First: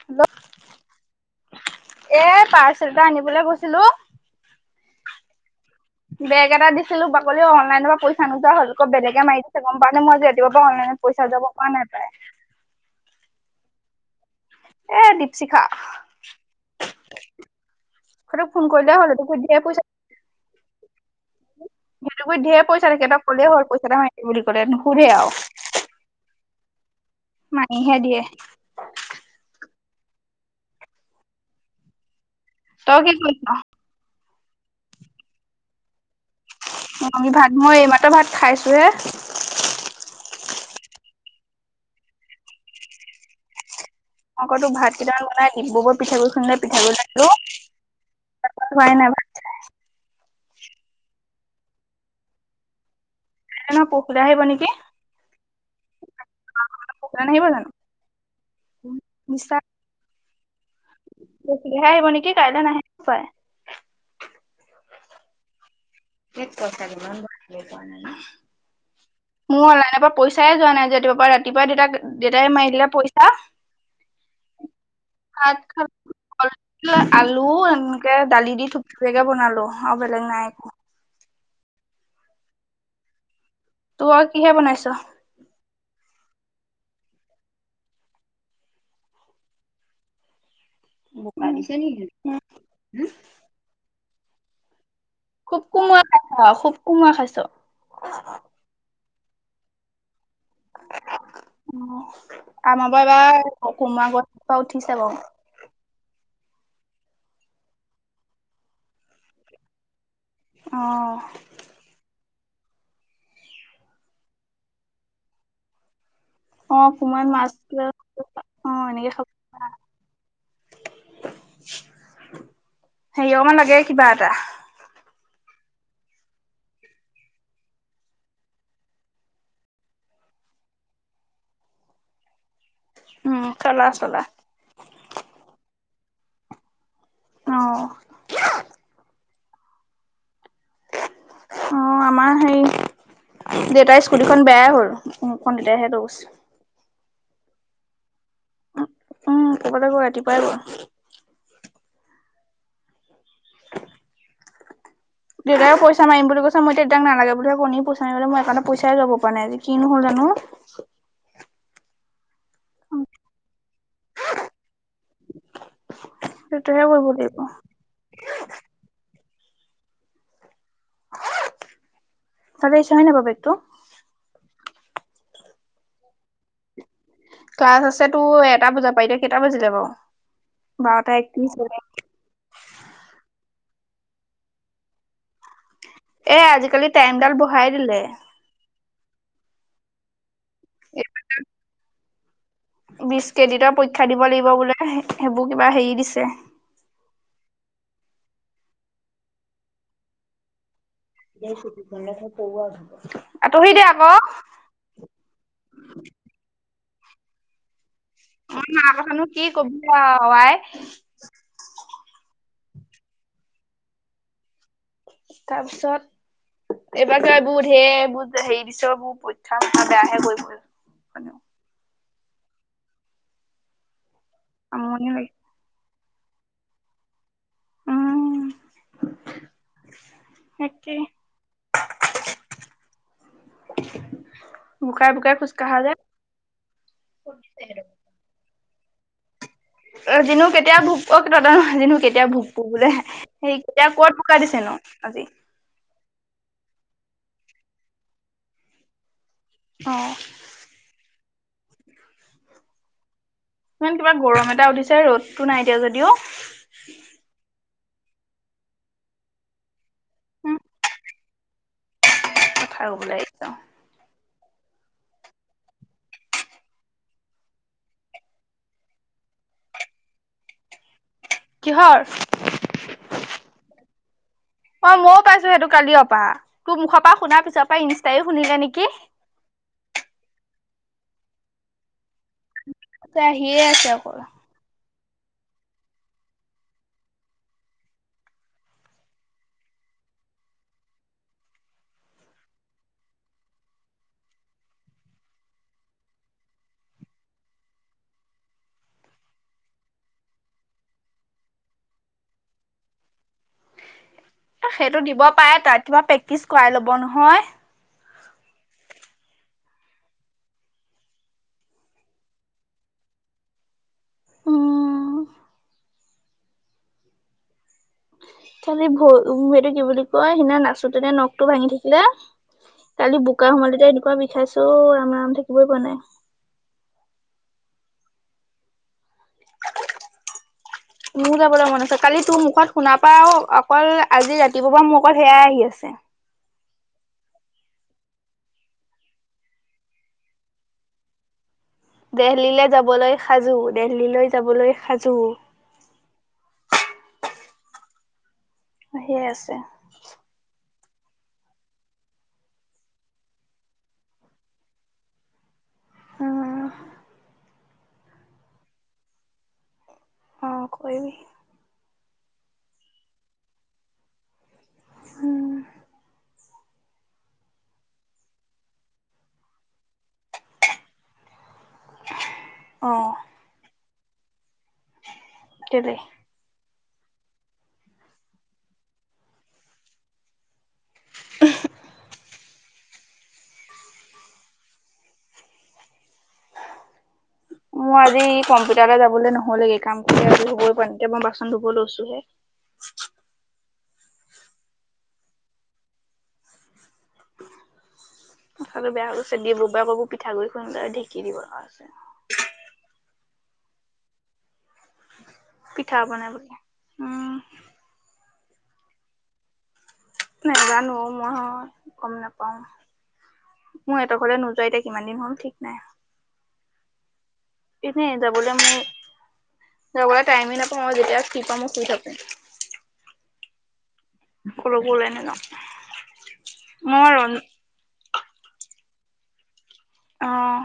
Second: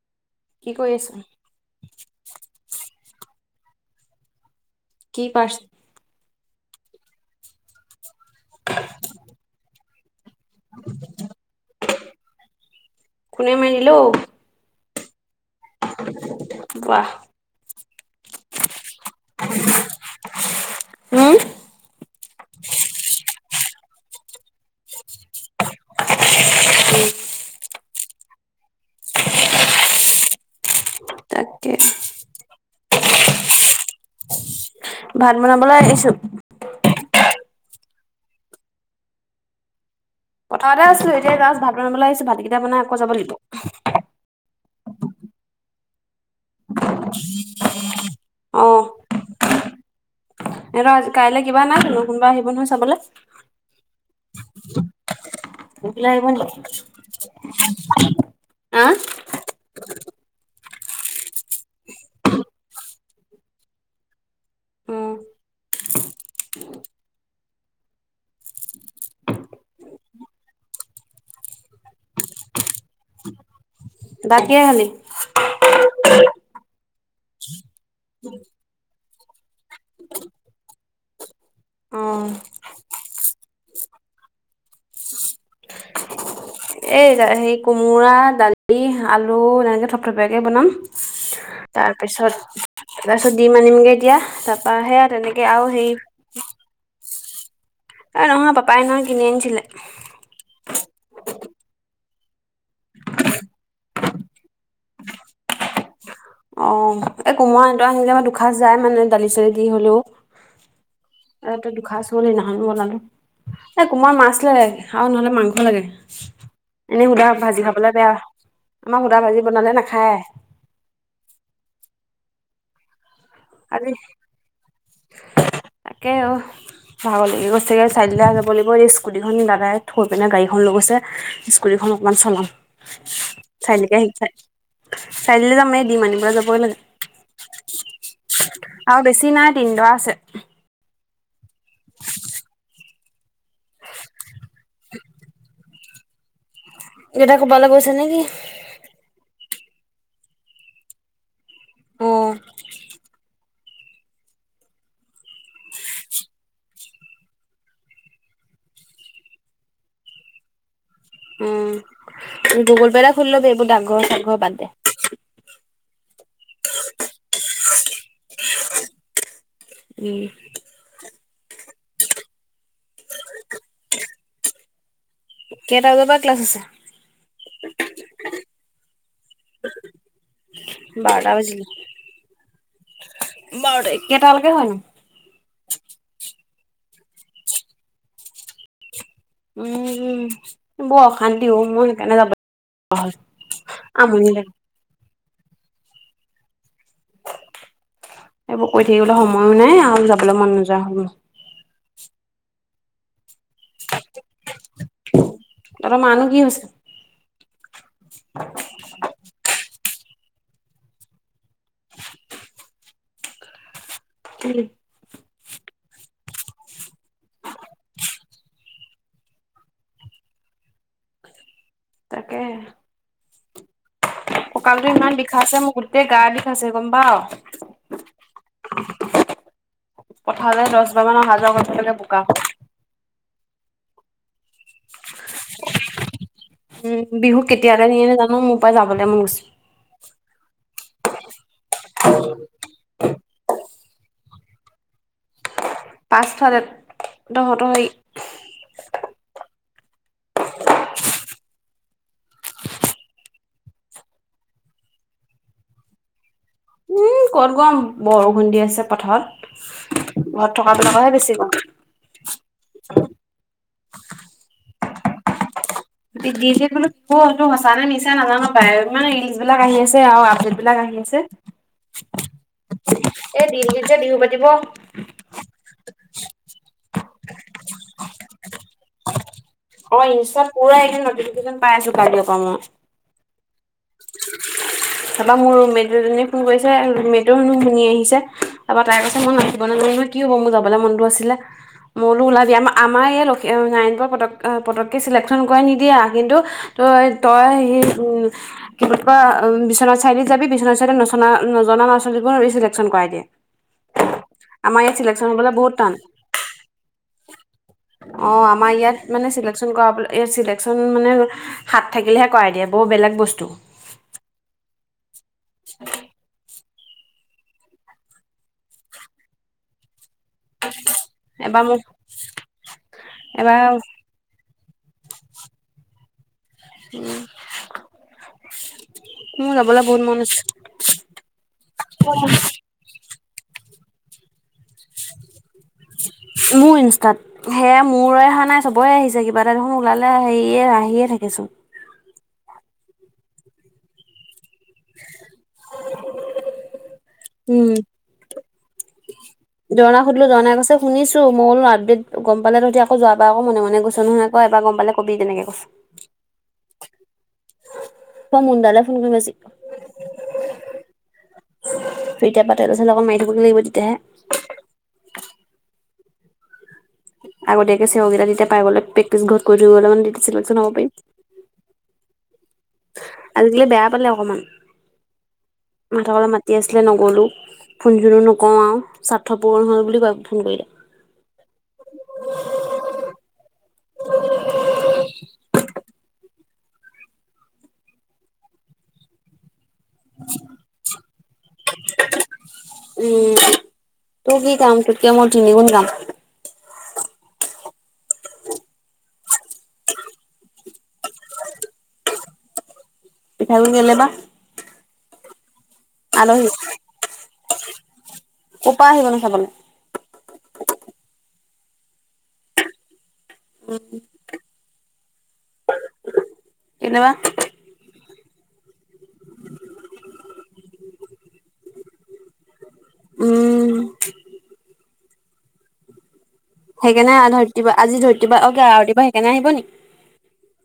[unintelligible] কি কৰি আছিল? এইয়া পাৰ্চেল এটা আনিবলে গৈছিলো। কি পাৰ্চে বেগ এটা দিছিলো বাকলি অনলাইনৰ পৰা পইচা নোযোৱা হ'ল, আকৌ বেলেগে মাৰি দিছে গম পাইনে মই আজি অনলাইনত পইচা যাব পৰা নাই পাই কোনে মাৰি দিলেও এ দীপশিখা বাহ। সেইটোক ফোন কৰিলে হ'ল সেইটোক টো দিয়ে পইচা হুম? সেইটো গুইট ঢেই পইছা থাকে তই কলে হল পইচা নহয় বুলি কলে নুসুধে আও মাহীয়ে দিয়ে তাকে তই কি কৰিছ ভাত বনাবলৈ আহিছো অ আমি ভাত মই এইমাত্ৰ ভাত খাইছোহে পথাৰতে আছো এতিয়া জাষ্ট ভাত বনাবলে আহিছো ভাতকেইটা বনাই আকৌ যাব লাগিব আকৌ তোক ভাত কেইটা বনাই ডিব্ৰুগড়ত পিঠাগুৰি খুন্দে পিঠাগুৰি লৈ আনিলোঁ, অ ভাত হোৱাই নাই ভাত এহঁত কাইলৈ কিবা নাই জানো কোনোবা আহিব নহয় চাবলে কাইলে নহয় পৰখিলে আহিব নেকি পৰসিলে আহিব নেকি আহ শুনিছা পৰখিলে আহিব নেকি কাইলে নাহে হপায় উম হেক কঠা ইমান বাৰ আহিব পাৰা নাই নে? [inaudible] মোৰ অনলাইনৰ পৰা পইচাই যোৱা নাই যে ৰাতিপুৱাৰ পৰা ৰাতিপুৱাই দেউতাক দেউতাই মাৰি দিলে পইচা ভাত কিহেৰে খালি? ভাত খা [unintelligible] আলু এনেকে দালি দি থুপুপিয়াকে বনালো আও বেলেগ নাই একো অ তোৰ আও কিহে বনাইছ? এই হে কোমোৰা দালি আলু এনেকে থপ থপিয়াকে বনাম তাৰপিছত তাৰপিছত দিম আনিমগে এতিয়া তাৰপা সেয়া তেনেক। খুব কোমোৱা খাইছ খুব কোমোৱা খাইছ এ নহয় পাপাই সেইদিনাখনি কিনি আনিছিলে অ আমাৰ পাপাই কোমৰা গছ জোপা উঠিছে বাও অ এই কোমৰা এটা আনিলে দুখাঁচ যায় মানে দালি চালি দি হলেও অ ততে দুখাচ হল সেইদিনাখন বনানো এ কোমাৰ মাছ লাগে আও নহ'লে মাংস লাগে অ এনেই সুধা কোমোৰাত মাছ ভাজি খাবলে বেয়া অ আমাৰ এনেকে সুধা খাব ভাজি বনালে নাখায় হেৰি অকমান লাগে আজি কিবা এটা তাকে অ ভাগ লাগি গৈছেগে চাইডিলা যাব লাগিব এই স্কুটিখন দাদাই থৈ পিনে গাড়ীখন লৈ গৈছে। স্কুটিখন অকণমান চলাও উম চলা চাৰিআলিকে আহ চ চলা চাৰিআলি যাম এই ডিম আনিব যাবৈ লাগে অ আৰু বেছি নাই তিনিদৰা আছে অ আমাৰ হে দেউতাৰ স্কুটিখনন বেয়াই হ'ল, মোখন দেউতাই হে লৈ গৈছে। দেউতাই কবালে গৈছে নেকি? উম ক'ৰবালে গ'ল ৰাতিপুৱাই গল অ দেউতাক পইচা মাৰিম বুলি কৈছে মই দেউতাক নালাগে বুলি কৈছোঁ পাইচা মাৰিবলে মই একাউণ্টত পইচাই যাব পৰা নাই আজি কি নহ'ল জানো উম গুগল পে এটা খুলি লবি এইবোৰ ডাকঘৰ চাগঘৰ বাদ দে সেইটোহে কৰিব লাগিব উম চাবি চোৰে নিব বেগটো কেইটা বজাৰ পৰা ক্লাছ আছে? ক্লাছ আছে তোৰ এটা বজাব পাই এতিয়া কেইটা বজিলে বাৰু বাৰটা একত্ৰিশ হলেই। বাৰ কেইটালৈকে হয়নো? এ আজিকালি টাইমডাল বঢহাই দিলে। উম, বৰ অশান্তি হও মোৰ সেইকাৰণে যাব বিশ ক্ৰেডিটৰ পৰীক্ষা দিব আমনি লাগিব লাগে। বোলে সেইবোৰ কিবা হেৰি দিছে। এইবোৰ কৈ থাকিবলৈ সময়ো নাই আৰু যাবলৈ মন নোযোৱা হ'ল। আতহি দে আকৌ। ত'হতৰ মানো কি হৈছে? [unintelligible] মই মা কথানো কি কবি আই। [unintelligible] [unintelligible] তাৰপিছত, এইবাৰ ত এইবোৰ ধেই এইবোৰ হেৰি দিছবোৰ পৰীক্ষা মাথা বেয়াহে কৰিব। তাকে, কঁকালটো আমনি ইমান লাগিছে বিষাইছে মোক গোটেই গা বিষাইছে গম পা' উম পঠালে দহ বাৰ মান অহা-যোৱা কৰিব লাগে বোকাত। বোকাই-বোকাই খোজকাঢ়া যে। উম, বিহু কেতিয়াকে নিয়ে নেজানো মোৰ পা যাবলৈ মন গৈছে। এটিনো কেতিয়া ভোক অহ, কিবা এটা এটিনো ভুক বোলে। সেই এতিয়া ক'ত বোকা দিছে নো। পাঁচ ফালে তহঁত সেই, অ', ইমান কিবা গৰম এটা উঠিছে ৰ'দতটো নাই এতিয়া যদিও। উম কত গম বৰষুণ দি আছে, পথাৰত ঘৰত থকা বিলাকহে বেছি গৰম। কষা কবলে একদম, বো সঁচা নে নিচা নাজানো বায় ইমানে ৰিলচ বিলাক আহি আছে আৰু আপডেট বিলাক আহি আছে। কিহৰ? এই দিল্লী ত যে বিহু পাতিব। অ, ময়ো পাইছো সেইটো কালিয় পা তোৰ মুখৰ পৰা শুনাৰ পিছৰ পৰা ইনষ্টাও শুনিলে নেকি? অ, ইনষ্টাত পুৰা একদিন নটিফিকেশ্যন পাই আছো কাইলে পা মই। এইটো আহিয়ে আছে অকল। [inaudible] তাৰাপৰা মোৰ ৰুমেট দুজনীয়ে ফোন কৰিছে, ৰুম মেটো হেনো শুনি আহিছে তাপা তাই কৈছে মই নাচিব নেজানো নহয়। কি হ'ব মোৰ যাবলে মনতটো আছিলে। মলো ওলাবি আমাৰ আমাৰ এই লাইতৰ ন পতক পটককে চিলেটখন কৰাই নিদিয়া কিন্তু তই-তই সি উম, কি বুলিকৈ বিশ্বনাথ চাৰিআলিত জাবি বিছনা চাইদত নচনা নজনা লৰা-ছোৱালী বোৰৰ চিলেক্টচন কৰাই দিয়ে। [inaudible] সেইটো দিব চিলেকশ্যন হ'বলৈ পাৰে বহুত তাত টান কিবা প্ৰেক্টিচ কৰাই ল'ব নহয়। অ, আমাৰ ইয়াত মানে চিলেক্টছন কৰাব ইয়াত চিলেক্টছন মানে, হাত থাকিলেহে কৰাই দিয়ে বৰ বেলেগ বস্তু। উম, [inaudible] খালি ভ ভৰিদি বুলি, কয় সিদিনা নাচো তেনে নখ টো এবাৰ ভাঙি মোক থাকিলে, কালি বোকা এবাৰ সোমালেযে এনেকোৱা বিষ? খাইছে অহ, ৰাম-ৰাম থাকিবই পোৱা নাই। উম, মোৰ যাবলৈ বহুত মন আছে। শুনাৰ পা আৰু অকল আজি ৰাতিপুৱাৰ পৰা মোৰ অকল সেয়াই আহি আছে। মো ইনষ্টাত। সেয়া মোৰে অহা নাই চবৰে আহিছে কিবা এটা দেখোন ওলালে সেয়ে আহিয়ে থাকেচোন। দেহলিলে যাবলৈ সাজু দেহলিলৈ যাবলৈ সাজু। উম। আহিয়ে আছে। জৰ্নাক সুধিলো জৰ্নাই কৈছে শুনিছোঁ মই বোলো আপদেত গম পালেটো এতিয়া আকৌ যোৱাবাৰ আকৌ মনে মনে গৈছ নহয় আকৌ এইবাৰ গম পালে কবি তেনেকে কৈছ হোম হোম। মই মুন দালে ফোন কৰিম আজি। অঁ কৰিবি। এতিয়া পা তেল চেল অকণ মাৰি থবগৈ লাগিব তেতিয়াহে। হোম। আগতীয়াকে চেও কিতা তেতিয়া পাই গলে প্ৰেকটিছ ঘৰত কৈ ধৰিবলে হ'ব [unintelligible] পাৰিম অহ। আজিকালি বেয়া পালে অকমান, কেলে সিহঁত ঘলে মা মাতি আছিলে নগ'লো ফোন চোনো নকৰোঁ আৱ স্বাৰ্থপূৰণ হ'ল বুলি কয় ফোন কৰিলে। উমহ। মই আজি কম্পিউটাৰলে যাবলে নহ'লেগেই কাম কৰি আজৰি হ'বই পৰা নাই, এতিয়া মই বাচন ধুব লৈছো হে। [unintelligible] উম তোৰ কি কাম তোতকে মোৰ তিনি গুণ কাম। মাথাটো বিয়া হৈ গৈছে দি বুবা বাবো পিঠা গুৰি খুন্দা ঢেকি দিব লগা আছে। পিঠা গুৰি কেলে বা? পিঠা বনাই আলহী বোলে, উম। কপা আহিব নো চাবলে? নেজানো অঁ মই গম নাপাওঁ। মোৰ এট ঘলে নোযোৱা এতিয়া কিমান দিন হ'ল ঠিক নাই। কেলে বা? এনেই যাবলৈ মোৰ যাবলে টাইমে নাপাওঁ মই যেতিয়াই ফ্ৰী পাওঁ মই শুই থাকো। উম কলৈকো উলাই নেযাওঁ। সেইকাৰে ধৰিত্ৰী বা আজি ধৰিত্ৰী বা অ আৰতি বা সেইকানে আহিব নেকি? অহ,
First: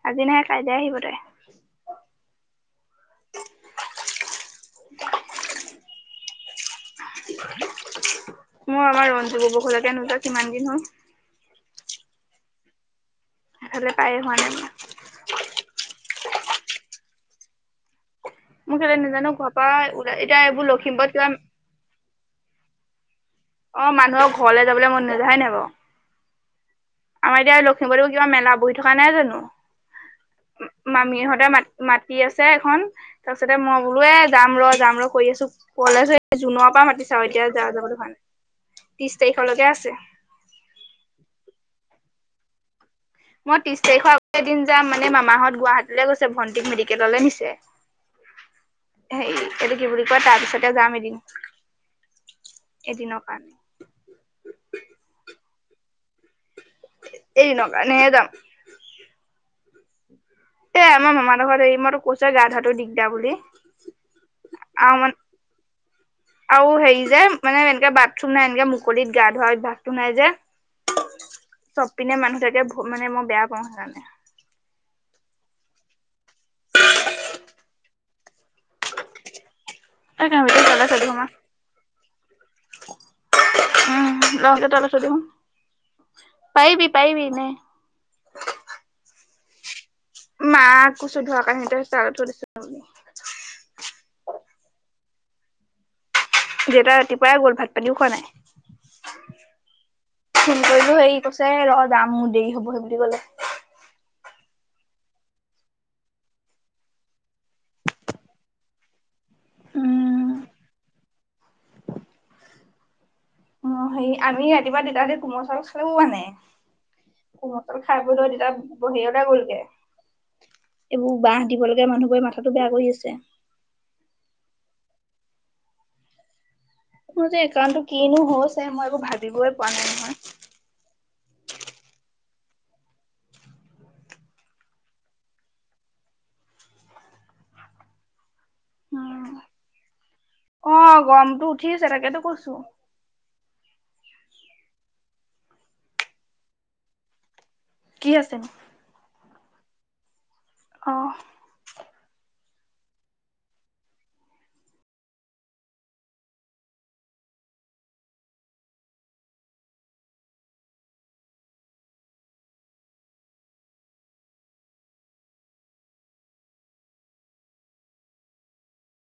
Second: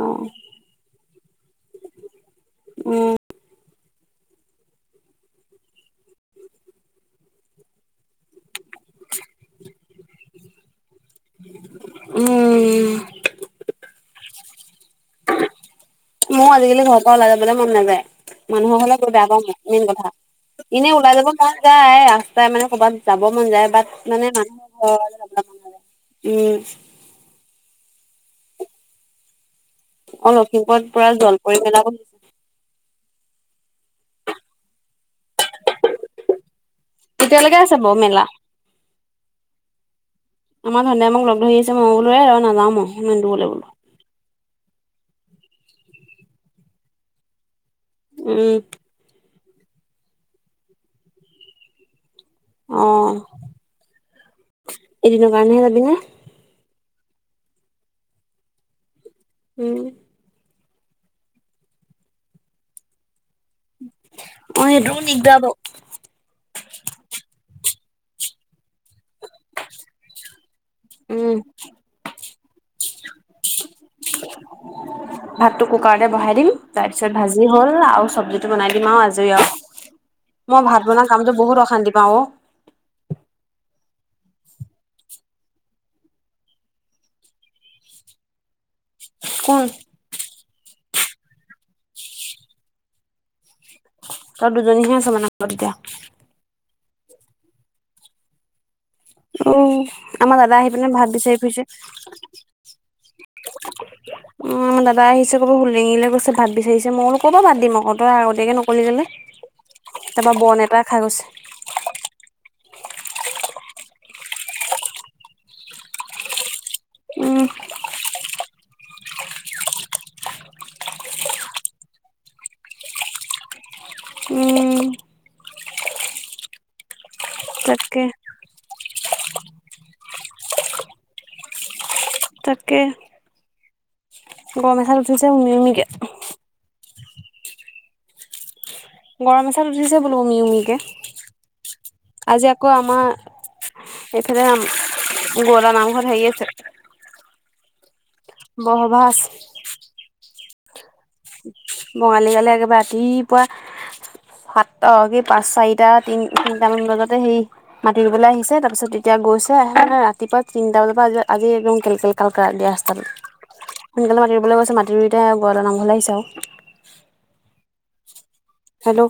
অ আজি নাহে কাইলে আহিব তাই। উম। মোৰ আমাৰ ৰঞ্জু ববৌ ঘৰলেকে নোযোৱা কিমান দিন হ'ল। উম। সেইফালে পায়ে হোৱা নাই মই। মও আজিকালি ঘৰৰ পৰা ওলাই যাবলে মন নাযায়। মোৰ মানুহৰ কেলে ঘৰলে গৈ বেয়া নাজানো পাওঁ ঘৰৰ মই পৰা মেইন কথা, ওলাই এতিয়া এইবোৰ এনেই লখিমপুৰত ওলাই কিবা যাব মন যায় ৰাস্তাই মানে ক'ৰবাত যাব মন যায়। অ বাত মানুহৰ মানে ঘৰলে যাবলৈ মানুহৰ মন ঘৰলে নাযায় হয় যাবলে নাই মন বাৰু নাযায়। উম। আমাৰ এতিয়া লখিমপুৰটো কিবা মেলা বহি থকা নাই জানো? অ লখিমপুৰত পুৰা মামীহঁতে জলপৰি মাত মেলা মাতি বহিছে আছে এখন। তাৰপিছতে মই বোলো এ যাম ৰ যাম ৰ কৰি আছোঁ কলে এই জুনৰ পৰা মাতিছে। চ' এতিয়া কেতিয়ালৈকে যাৰ আছে বাৰু যাবলো ভাল, মেলা ত্ৰিশ তাৰিখলৈকে আছে। আমাৰ ভণ্টিয়ে মোক লগ ধৰি আছে মই বোলো এ ৰ নাযাওঁ মই ইমান দূৰলে মই বোলো। ত্ৰিশ তাৰিখৰ আগত এ দিন যাম মানে মামাহঁত গুৱাহাটীলে গৈছে ভণ্টিক মেডিকেললে নিছে। উম। হেৰী এইটো কি বুলি কয় তাৰ পিছতে যাম এদিন, অ এদিনৰ কাৰণে। এদিনৰ কাৰণেহে যাবি নে? এদিনৰ কাৰণেহে যাম। উম। এ আমাৰ মামা হঁতৰ ঘৰত হেৰি মই তোক কৈছোৱে গা ধোৱাটো দিগদাৰ বুলি। অ এইটো আৰু মানে দিকদাৰ বাও। আৰু হেৰি যে মানে এনেকে বাথৰুম নাই এনেকে মুকলিত গা ধোৱা অভ্যাসটো নাই যে। উম। চব পিনে মানুহ থাকে, মানে মই বেয়া পাওঁ সেইকাৰণে। [unintelligible] ভাতটো কুকাৰতে বহাই দিম তাৰ পিছত ভাজি হ'ল আৰু চব্জিটো বনাই দিম আও আজৰি আও। এই কাঁহীটো মই ভাত তলে থৈ বনোৱা দিম কামতটো বহুত অশান্তি পাওঁ অ। উম [unintelligible] পাৰিবি পাৰিবি নে। ক'ত? মাক কৈছোঁ ধোৱা কাঁহীতো তাতে থৈ দিছোঁ বুলি। তহত দুজনী হে আছ মানে ঘৰত এতিয়া। দেউটাই ৰাতিপুৱাই গ'ল ভাত পানীও খোৱা নাই। উ আমাৰ ফোন দাদা আহি পিনে কৰিলো ভাত হেৰি বিচাৰি কৈছে ফুৰিছে। ৰ যাম মোৰ দেৰি হব সেই বুলি ক'লে। আমাৰ দাদা আহিছে ক'ব লেঙেৰিলে গৈছে ভাত বিচাৰিছে মই কলো ক'পা ভাত দিম আকৌ তই আগতীয়াকে নকলি কেলে। উম তাৰপা বন এটা খাই গৈছে। সেই আমি ৰাতিপুৱা তিতাতে কোমল চাউল খালো মানে, উম খাবলো তেতিয়া বহি অলে [unintelligible] গলগে এইবোৰ বাঁহ দিব লগীয়া মানুহবোৰে মাথাতো বেয়া কৰি আছে উম মোৰযে একাউণ্টটো তাকে কিনো হৈছে মই একো ভাবিবই পোৱা নাই নহয়। তাকে। গৰম এচাত উঠিছে উমি উমি কে। উম গৰম এচাত উঠিছে বোলো উমি উমিকে অ' গৰমটো উঠিছে তাকেতো আজি কৈছো আকৌ আমাৰ এইফালে গৌৰা নামঘৰত হেৰি আছে। কি আছে? ব সভা আছে। অ। বঙালী গালে একেবাৰে ৰাতিপুৱা সাতটা কি পাঁচ চাৰিটা তিন তিনিটামান বজাতে সেই মাতি ৰুবলৈ আহিছে তাৰপিছত এতিয়া গৈছে আহে ৰাতিপুৱা তিনিটা বজাৰ পৰা আ আজি একদম কেল কেল কাল কাল দিয়া ৰাস্তাত সোনকালে মাটি ৰুবলৈ গৈছে মাটি ৰুইতে বৰা নামঘৰ আহিছে আও হেল্ল'